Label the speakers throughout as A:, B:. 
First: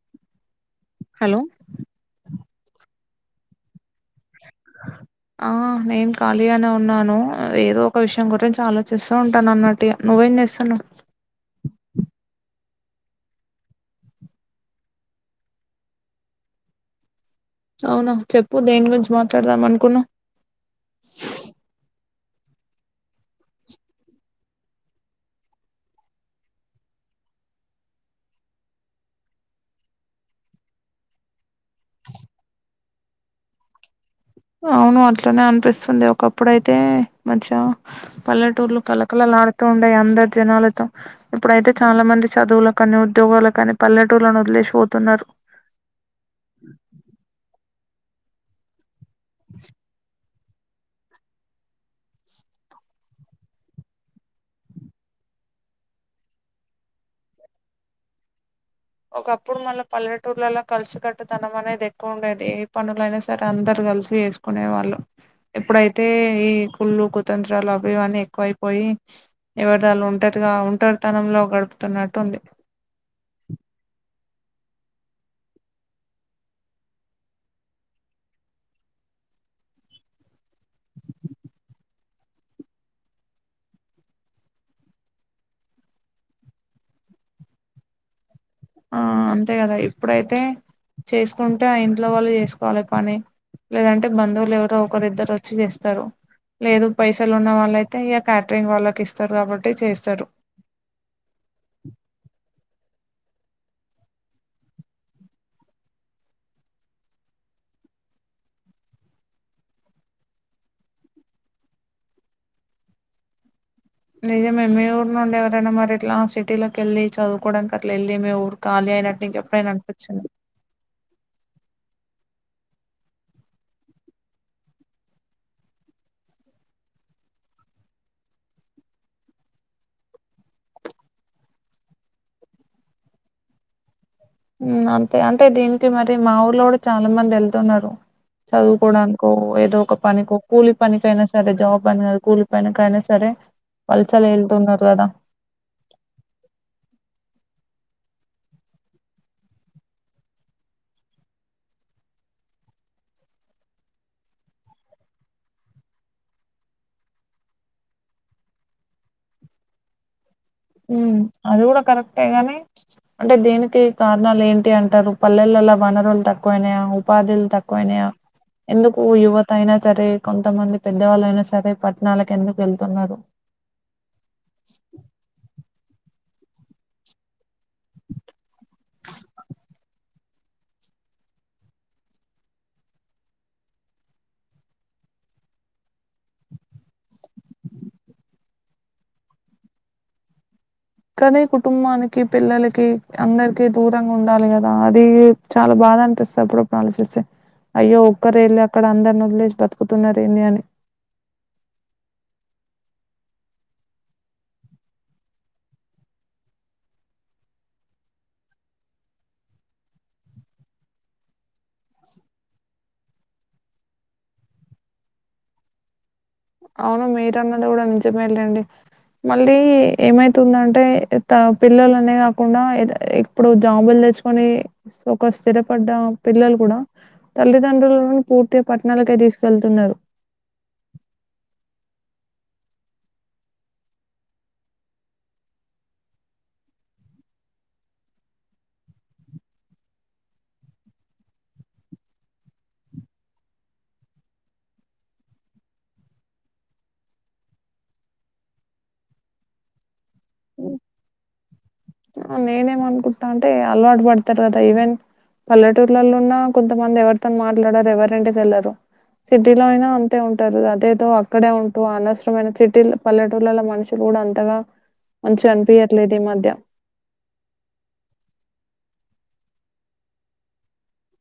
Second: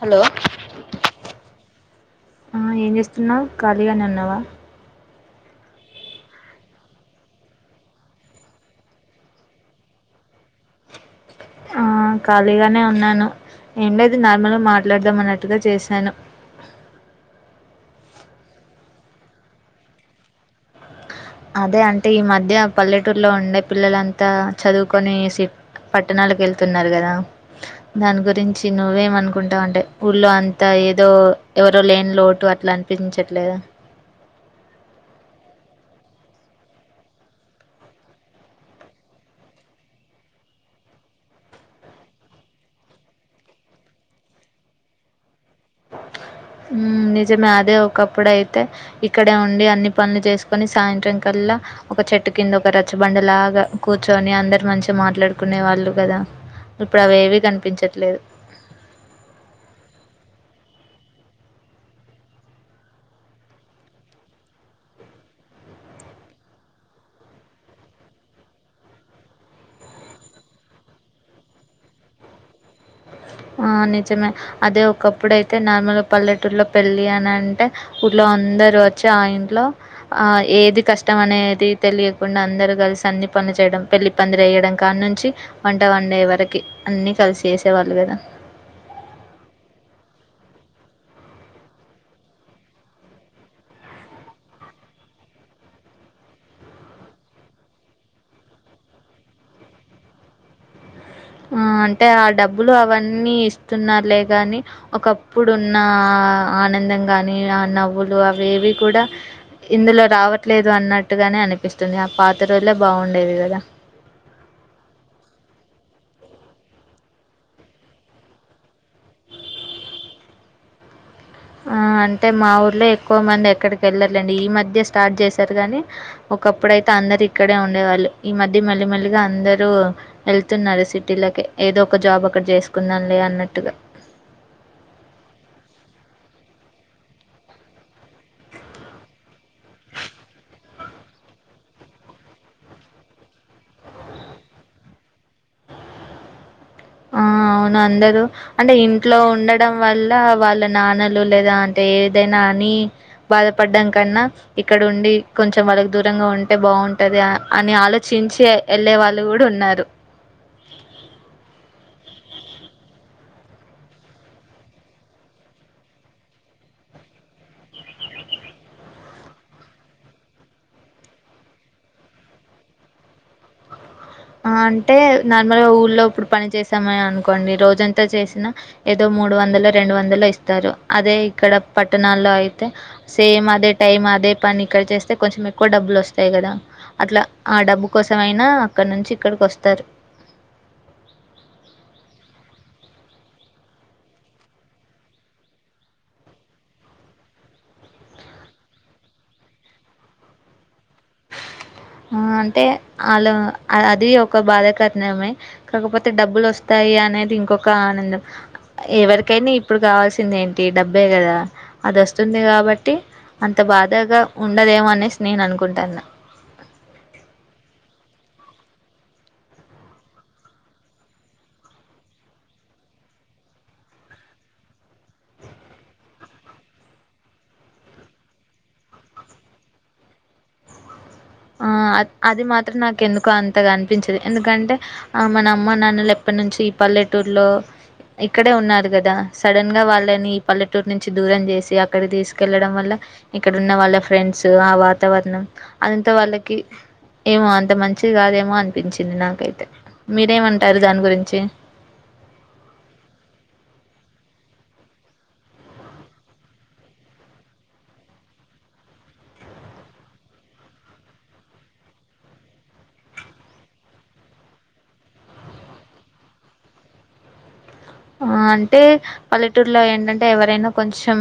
A: Hello
B: hello
A: ఆ ఏం చేస్తున్నావ్ ఖాళీగానే ఉన్నావా
B: ఆ నేను కలిగానే ఉన్నాను ఏదో ఒక విషయం గురించి ఆలోచిస్తూ ఉంటాను అన్నట్టుగా నువ్వు నువ్వేం చేస్తున్నావ్
A: ఆ ఖాళీగానే ఉన్నాను ఏం లేదు నార్మల్గా మాట్లాడదాం అన్నట్టుగా చేశాను
B: అవునా చెప్పు దేని గురించి మాట్లాడదాం అనుకున్నావ్
A: అదే అంటే ఈ మధ్య పల్లెటూరులో ఉండే పిల్లలంతా చదువుకొని సిట్ పట్టణాలకు వెళ్తున్నారు కదా దాని గురించి నువ్వేమ అనుకుంటావు అంటే ఊళ్ళో అంతా ఏదో ఎవరో లేని లోటు అట్లా అనిపించట్లేదు
B: అవును అట్లనే అనిపిస్తుంది ఒకప్పుడుయితే మధ్య పల్లెటూర్లు కలకల ఉండేయ్ అందరి జనాలతో ఇప్పుడు అయితే చాలా మంది చదువుల కాని ఉద్యోగాలు కానీ పల్లెటూరులో వదిలేసిపోతున్నారు
A: నిజమే అదే ఒకప్పుడు అయితే ఇక్కడే ఉండి అన్ని పనులు చేసు కని సాయంత్రం కల్లా ఒక చెట్టు కింద ఒక రచ్చబండ లాగా కూర్చొని అందరు మంచిగా మాట్లాడుకు నే వాళ్ళు కదా ఇప్పుడు అవి ఏవీ కనిపించట్లేదు
B: ఒకప్పుడు మళ్ళీ పల్లెటూర్లలో కలిసి కట్టుతనం అనేది ఎక్కువ ఉండేది ఏ పనుల ఐనా సరే అందరు కలిసి చేసుకునే వాళ్ళు ఎప్పుడైతే ఈ కుళ్ళు కుతంత్రాలు అవయవన్నీ ఎక్కువైపోయి ఎవరి దళ్ళు ఒంటరిగా ఒంటరి తనంలో గడుపుతున్నట్టు ఉంది
A: అ నిజమే అదే ఒకప్పుడు అయితే నార్మల్గా పల్లెటూలో పెళ్ళి అని అంటే ఊళ్లో అందరు వచ్చి ఆ ఇంట్లో ఏది కష్టం అనేది తెలియకుండా అందరు కలిసి అన్ని పనులు చే య పెళ్లి పందిరి వేయడం కాడ్ నుంచి వంట వండే వరకు అన్ని కలిసి చేసేవాళ్ళు కదా
B: ఆ అంతే కదా ఇప్పుడైతే చేసుకుంటే ఆ ఇంట్లో వాళ్ళు చేసుకోవాలి పని లేదంటే బంధువులు ఎవరో ఒకరిద్దరు వచ్చి చేస్తారు లేదు పైసలు ఉన్న వాళ్ళు అయితే ఇక క్యాటరింగ్ వాళ్ళకి ఇస్తారు కాబట్టి చేస్తారు
A: ఆ అంటే ఆ డబ్బులు అవన్న అన్ని ఇస్తున్నారులే కానీ ఒకప్పుడు ఉన్న ఆనందం గాని నవ్వు లు అవేవి కూడా ఇందులో రావట్లేదు అన్నట్టుగానే అనిపిస్తుంది ఆ పాత రోజులే బాగుండేవి కదా
B: నిజమే మీ ఊరు నుండి ఎవరైనా మరి ఇట్లా సిటీలోకి వెళ్ళి చదువుకోవడానికి అట్లా వెళ్ళ మీ ఊరు కాలి అయినట్టు ఇంక ఎప్పుడైనా అనిపించింది
A: అ ఆ అంటే మా ఊర్లో ఎక్కువ మంది ఎక్కడికి వెళ్ళారు లేండి ఈ మధ్య స్టార్ట్ చేశారు గానీ ఒకప్పుడు అయితే అందరు ఇక్కడే ఉండే వాళ్ళు ఈ మధ్య మేళ్ళ మేళ్ళగా అందరు వెళ్తున్నారు సిటీలకి ఏదో ఒక జాబ్ అక్కడ చేసుకుందాంలే అన్నట్టుగా
B: మ్ అంతే అంటే దీనికి మరి మా ఊర్లో కూడా చాలా మంది వెళ్తున్నారు చదువుకోవడానికో ఏదో ఒక పనికికో కూలి పనినికి అయినా సరే జాబ్ అని కాదు కూలి పనికైనా సరే వలసాలు ఏల్తున్నారు కదా
A: [inaudible] ఆ అవును అందరు అంటే ఇంట్లో ఉండడం వల్ల వాళ్ళ నాన్నలు లేదా అంటే ఏదైనా అని బాధపడ్డాం కన్నా ఇక్కడ ఉండి కొంచెం వాళ్ళకి దూరంగా ఉంటే బాగు టది అని ఆలోచించి వెళ్ళే వాళ్ళు కూడా ఉన్నారు
B: అది కూడా కరెక్టే గానీ అంటే దేనికి కారణాలు ఏంటి అంటారు పల్లెల్ వనరుల్ తక్వైనయా ఉపాధిల్ తక్వైనయ ఎందుకు యువత అయినా సరే కొంతమంది పెద్దవాళ్ళ అయినా సరే పట్టణాలకు ఎందుకు వెళ్తున్నారు
A: ఆ అంటే నార్మల్గా ఊ లో ఇప్పుడు పని చేసామని అనుకోండి రోజంతా చేసినా ఏదో మూడు వందలో రెండు వందలో ఇస్తారు అదే ఇక్కడ పట్టణాల్లో అయితే సేమ్ అదే టైమ్ అదే పని ఇక్కడ చేస్తే కొంచెం ఎక్కువ డబ్బు స్తాయి కదా అట్లా ఆ డబ్బు కోసం అయినా అక్కడ నుంచి ఇక్కడికి వస్తారు
B: కానీ కుటుంబానికి పిల్లలకి అందరికి దూరంగా ఉండాలి కదా అది చాలా బాద్ దాపిస్తాది అప్పుడప్పుడు ఆలోచిస్తే అయ్యో ఒక్కరే ఎల్లి అక్కడ అందర్ని వదిలేసి బతుకుతున్నరు ఏంది అని
A: [inaudible] [inaudible] ఆ అంటే వాళ అది ఒక బాధాకరణమే కాకపోతే డబ్బులు వస్తాయి యి అనేది ఇంకొక ఆనందం ఎవరికైనా ఇప్పుడు కావాల్సింది ఏంటి డబ్బే కదా అది వస్తుంది కాబట్టి అంత బాధగా ఉండదేమో అనేసి నేను అనుకుంటాన్న
B: అవును మీరన్నది కూడా నిజమే లేండి మళ్ళీ ఏమైతుందంటే పిల్లలనే కాకుండా ఇప్పుడు జాబులు చ్ కని ఒక స్థిరపడ్డ పిల్లలు కూడా తల్లిదండ్రులను పూర్తిగ పట్టణాలక్ తీసుకెళ్తున్నారు
A: ఆ అది మాత్రం నాకు ఎందుకు అంతగా అనిపించదు ఎందుకంటే ఆ మన అమ్మ నాన్నలు ఎప్పటి నుంచి పల్లెటూర్లో ఇక్కడే ఉన్నారు కదా సడన్ గా వాళ్ళని ఈ పల్లెటూరు నుంచి దూరం చేసి అక్కడికి తీసుకెళ్లడం వల్ల ఇక్కడున్న వాళ్ళ ఫ్రెండ్స్ ఆ వాతావరణం అదంత వాళ్ళకి ఏమో అంత మంచి కాదేమో అనిపించింది నాకైతే మీరేమంటారు దాని గురించి
B: ఆ నేనేం అన్కుట్టా అంటే అలవాటు పడుతారు కదా ఇవెన్ పల్లెటూర్లలో ఉన్నా కొంతమంది ఎవరితో మాట్లాడరు ఎవరింటికేళ్లరు సిటీలో అయినా అంతే ఉంటారు అదేదో అక్కడే ఉంటూ అనవసరమైన సిటీ పల్లెటూళ్లో మనుషులు కూడా అంతగా మంచిగనిపించట్లేదు ఈ మధ్య
A: ఆ అంటే పల్లెటూరులో ఏంటంటే ఎవరైనా కొంచెం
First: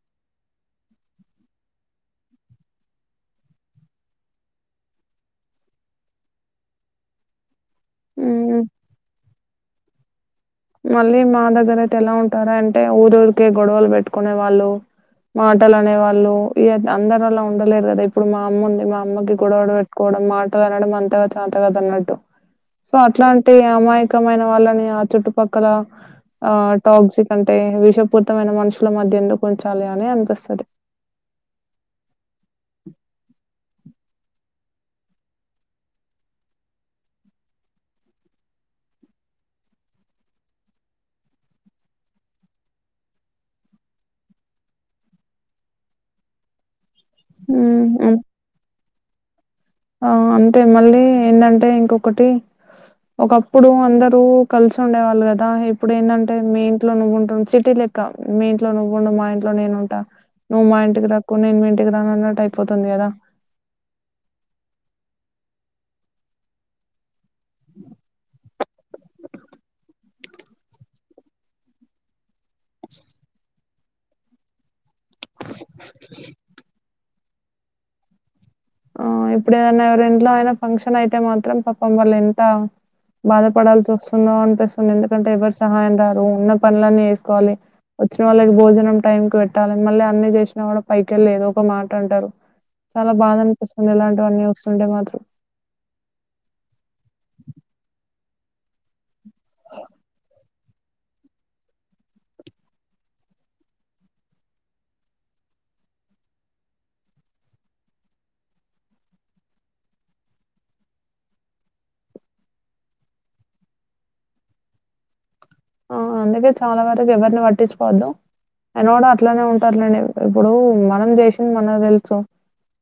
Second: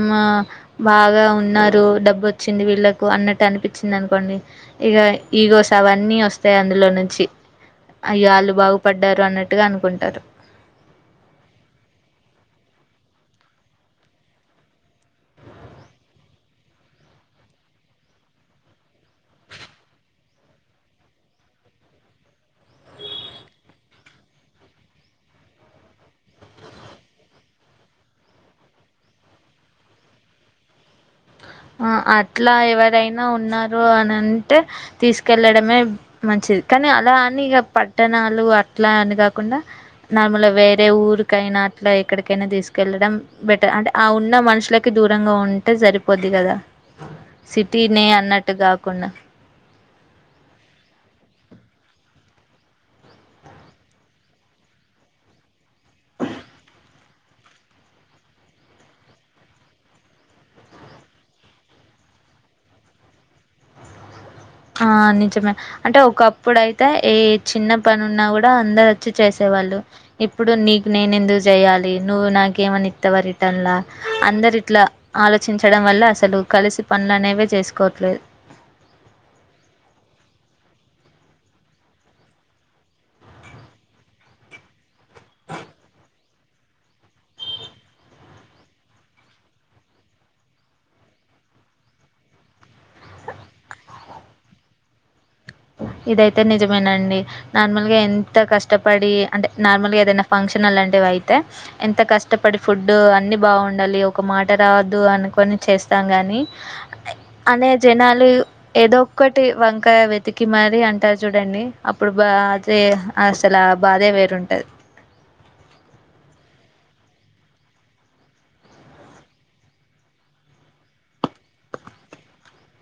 A: బాగా ఉన్నారు డబ్ వచ్చింది వీళ్ళలకు అన్నట్టు అనిపించింది అనుకోండి ఇగ ఈగోస్ అవన్నీ వస్తాయి అందులో నుంచి అయ్యో వాళ్ళు బాగుపడ్డారు అన్నట్టుగా అనుకుంటారు
B: మళ్ళీ మా దగ్గర అయితే ఎలా ఉంటారంటే ఊరురికే గొడవలు పెట్టుకునే వాళ్ళు మాటలనేవాళ్ళు అందరు అలా ఉండలేరు కదా ఇప్పుడు మా అమ్మ ఉంది మా అమ్మకి గొడవడ పెట్టుకోవ మాటలు అనడం అంతగా చాత కాదు అన్నట్టు సో అట్లా అంటే ఎ అమాయకమైన వాళ్ళని ఆ చుట్టు పక్కల ఆ టాక్జిక్ అంటే విషపూర్తమైన మనుషుల మధ్య ఎందుకు ఉంచాలి అని అనిపి స్తది
A: ఆ అట్లా ఎవరైనా ఉన్న రు అని అంటే తీసుకెళ్ళడమే మంచిది కని అలా అని ఇగ పట్టణాలు అట్లా అని కాకుండా నార్మల్గా వేరే ఊరికైనా అట్లా ఎక్కడికైనా తీసుకెళ్ళడం బెటర్ అంటే ఆ ఉన్న మనుషులకి దూరంగా ఉంటే సరి పోద్ది కదా
B: హ్మ్.
A: సిటీనే
B: హ్మ్.
A: అన్నట్టు కాకుండా
B: ఆ అంతే మళ్ళీ ఏంటంటే ఇంకొకటి ఒకప్పుడు అందరు కలిసి ఉండేవాళ్ళు కదా ఇప్పుడు ఏందంటే మీ ఇంట్లో నువ్వుంటు సిటీ మీ ఇంట్లో నువ్వుండు మా ఇంట్లో నేను ఉంటా నువ్వు మా ఇంటికి రాక్కు నేను మీ ఇంటికి రాను అన్నట్టు అయిపోతుంది కదా
A: అ ఆ నిజమే అంటే ఒకప్పుడైతే ఏ చిన్న పని ఉన్నా కూడా అందరు వచ్చి చేసే వాళ్ళు ఇప్పుడు నీకు నేను ఎందుకు చేయాలి నువ్వు నాకి ఏమన్న ఇత్తవ రిటన్లా అందరు ఇట్లా ఆలోచించడం వల్ల అసలు కలిసి పనులనే ఇవే చేసుకోవట్లేదు
B: ఆ ఇప్పుడు ఏదన్నా ఎవర ఇంట్లో అయినా ఫంక్షన్ అయితే మాత్రం పపం వాళ్ళు ఎంత బాధపడాల్సి వస్తుందో అనిపిస్తుంది ఎందుకంటే ఎవరు సహాయం రారు ఉన్న పనులన్నీ ఎసుకోవాలి వచ్చిన వాళ్ళకి భోజనం టైం కి పెట్టాలి మళ్ళీ అన్ని చేసినా కూడా పైకెళ్ళి ఏదో ఒక మాట అంటారు చాలా బాధ అనిపిస్తుంది ఇలాంటివన్నీ చూస్తుంటే మాత్రం
A: ఇదైతే నిజమేనండి నార్మల్గా ఎంత కష్టపడి అంటే నార్మల్గా ఏదైనా ఫంక్షన్ టన్ అలాంటివి అయితే ఎంత కష్టపడి ఫుడ్ అన్ని బాగుండాలి ఒక మాట రాదు అనుకొని చేస్తాం గాని అనే జనాలు ఏదోక్కటి వంక వెతి కి మరీ అంటారు చూడండి అప్పుడు బా అదే అసల బాధే వేరుంటది [inaudible]
B: ఆ అందుకే చాలా వరకు ఎవరిని పట్టించుకోవద్దు అయన కూడా అట్లానే ఉంటారులేండి ఇప్పుడు మనం చేసింది మనకు తెలుసు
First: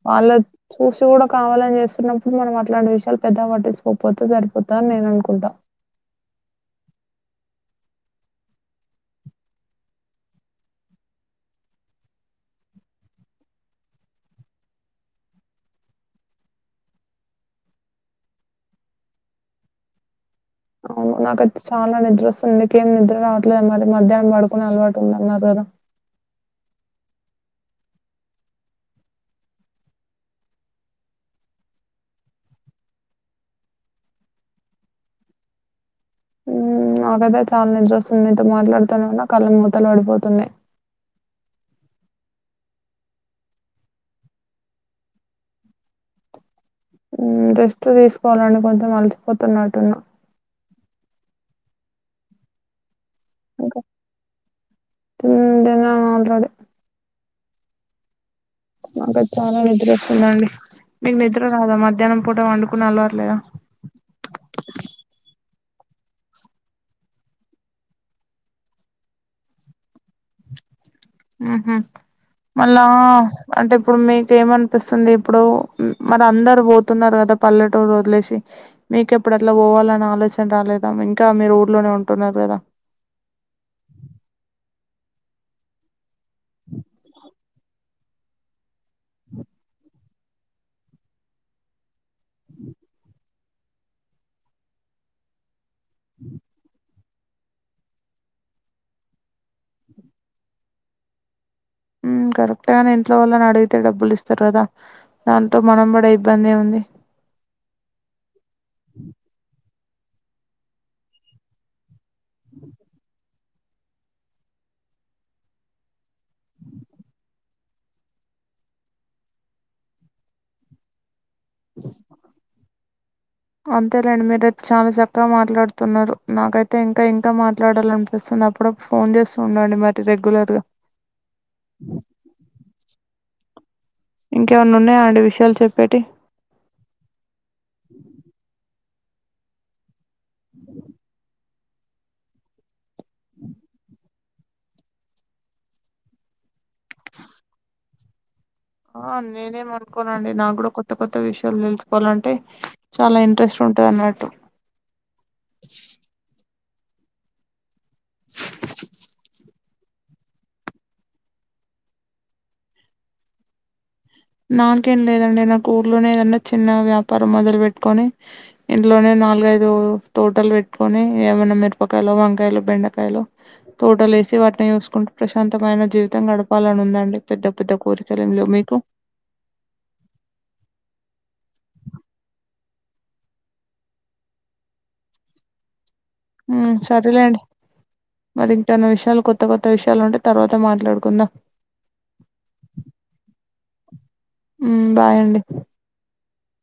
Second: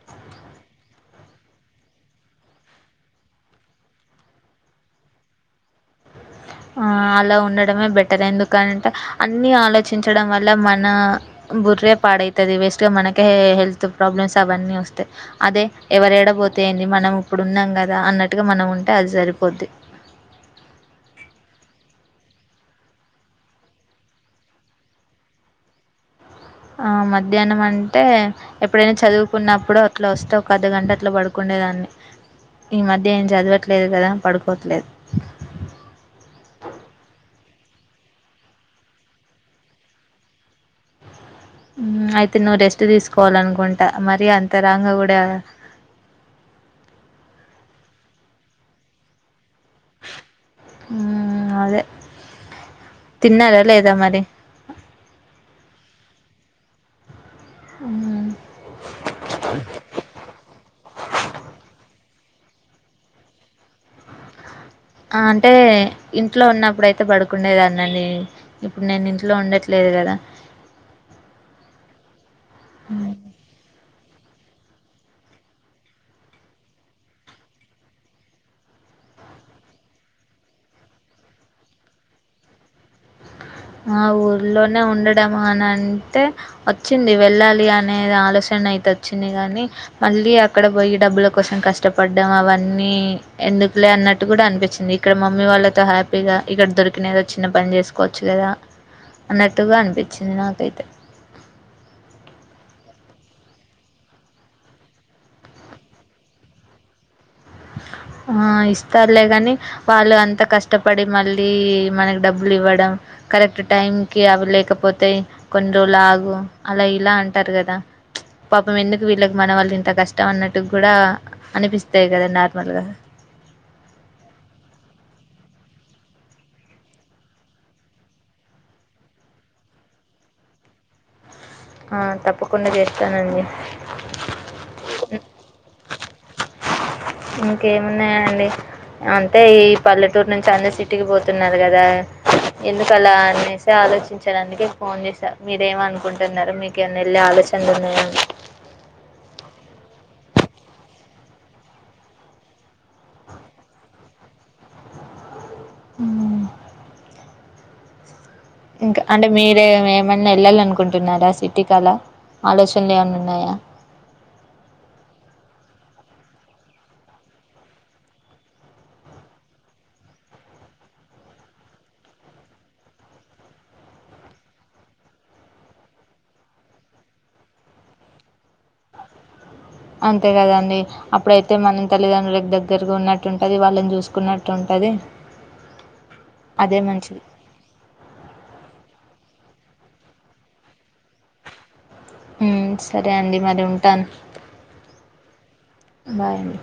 B: వాళ్ళ చూసి కూడా కావాలని చేస్తున్నప్పుడు మనం అట్లాంటి విషయాలు పెద్ద వట్టిచుకోకపోతే సరిపోతా అని నెన్ అనుకుంటా
A: [inaudible] ఆ అలా ఉండడమే బెటర్ ఎందుకని అంటే అన్ని ఆలోచించడం వల్ల మన బుర్రే పాడయితది వేస్ట్ గా మనకే హెల్త్ ప్రాబ్లమ్స్ అవన్నీ వస్తాయి అదే ఎవరేడ పో ఎంది మనం ఇప్పుడు ఉన్నాం గద అన్నట్టుగా మనం ఉంటే అది సరిపోద్ది
B: అవును. నాకైతే చాలా నిద్ర వస్తుంది నీకేం నిద్ర రావట్లేదు మరి మధ్యానం పడుకునే అలవాటు ఉందన్నారు కదా
A: [inaudible] ఆ మధ్యానం అంటే ఎప్పుడైనా చదువుకున్నప్పుడు అట్లా వస్తే ఒక అర్ధగంట అట్లా పడుకుండేదా ఈ మధ్య ఏం చదవట్లేదు కదా పడుకోవట్లేదు
B: ఊ నాకైతే చాలా నిద్ర వస్తుంది నీతో మాట్లాడుతునాన్న కళ్ళన్నీ మూతలు పడిపోతున్నాయి
A: అయితే నువ్వు రెస్ట్ తీసుకోవాలనుకుంటా మరి అంతరాంగ కూడా [inaudible]
B: మ్ రెస్ట్ తీసుకోవాలండి కొంచెం అలసిపోతున్నట్టున్న
A: మ్ అదే తిన్నారా
B: ఇంకా
A: లేదా మరి
B: తిన్ తిన్నాను ఆల్రెడీ.
A: అ
B: నాకైతె చాలా నిద్ర వస్తుందండి మీకు నిద్ర రాదా మధ్యాహ్నం పూట పండుకునే అలవాటు లేదా
A: ఏ ఇంట్లో ఉన్నప్పుడయితే పడుకుండేదానండి ఇప్పుడు నేను ఇంట్లో ఉండట్లేదు కదా [inaudible]
B: మ్ హు మళ్ళా అంటే ఇప్పుడు మీ ఏమనిపిస్తుంది ఇప్పుడు మరి అందరు పోతున్నారు కదా పల్లెటూరు వదిలేసి మీకెప్పు డట్లా పోవాలన్న ఆలోచన రాలేదా ఇంకా మీరు ఊర్లోనే ఉంటున్నారు కదా
A: ఆ ఊర్లోనే ఉండడం అని అంటే వచ్చింది వెళ్ళాల్ అనేది ఆలోచన అయితే వచ్చింది గాని మళ్ళీ అక్కడ పోయి డబ్బుల కోసం కష్టపడ్డం అవన్నీ ఎందుకులే అన్నట్టు కూడా అనిపించింది ఇక్కడ మమ్మీ వాళ్ళతో హ్యాపీగా ఇక్కడ దొరికిన ఎదో చిన్న పని చేసుకోవ చ్చు కదా అన్నట్టుగా అనిపించింది నాకైతే
B: మ్ కరెక్ట్గానే ఇంట్లో వల్లను అడిగితే డబ్బులు ఇస్తారు కదా దాంతో మనం పడే ఇబ్బంది ఎం ఉంది
A: ఆ ఇస్తారులే కాని వాళ్ళు అంతా కష్టపడి మళ్ళీ మనకి డబ్బులు ఇవ్వడం కరెక్ట్ టైంకి అవి లేకపోతే కొన్ని రోజులు ఆగు అలా ఇలా అంటారు కదా పాపం ఎందుకు వీళ్ళకి మన వాళ్ళు ఇంత కష్టం అన్నట్టు కూడా అనిపిస్తాది కదా నార్మల్గా
B: అంతేలేండి మీరైతే చాలా చక్కగా మాట్లాడుతున్నారు నాకైతే ఇంకా ఇంకా మాట్లాడాలినిపిస్తు అప్పుడప్ ఫోన్ చేస్తూ ఉండండి మరి రెగ్యులర్ గా
A: ఆ తప్పకుండా చేస్తానండి
B: ఇంకేమన్నా ఉన్నాయా అండి విషయాలు చెప్పేటివి
A: ఇంకేమున్నాయండి అంతే ఈ పల్లెటూరు నుంచి అందరు సిటీకి పోతున్నారు కదా ఎందుకు అలా అనేసి ఆలోచించడానికి ఫోన్ చేసా మీరేమ అనుకుంటున్నారు మీకేమనా వెళ్ళి ఆలోచ చంళ్ళున్నయ అని
B: ఆ నేనేం అనుకోనండి నాకు కూడా కొత్త కొత్త విషయాలు తెలుసుకోవాలంటే చాలా ఇంట్రెస్ట్ ఉంటదన్నట్టు
A: మ్ హు ఇంకా అంటే మీరేమన్నా వెళ్ళాలనుకుంటున్నారా సిటీ కల ఆలోచనలు ఏమన్నా ఉన్నాయా
B: నాకేం లేదండి నాకు ఊర్లోనే ఏదన్నా చిన్న వ్యాపారం మొదలు పెట్టుకొని ఇంట్లోనే నాలుగైదు తోటలు పెట్టుకొని ఏమైన్నా మిరపకాయలు వంకాయలు బెండకాయలు తోటలే సి వాటిని చూసుకుంటూ ప్రశాంతమైన జీవితం గడపాలని ఉందండి పెద్ద పెద్ద కోరికలేం లెవ్ మీకు
A: అంతే కదండి అప్పుడయితే మన తల్లిదండ్రులకి దగ్గరగా ఉన్నట్టుంటది వాళ్ళని చూసుకున్నట్టు ఉంట ది
B: మ్ సరలేండి మరి ఇంకేన్న విషయాల కొత్త కో త్త విషయాలు ఉంటే తర్వాత మాట్లాడుకుందా
A: మ్ సరే అండి మరి ఉంటాను
B: మ్ బాయండి
A: బాయ్ అండి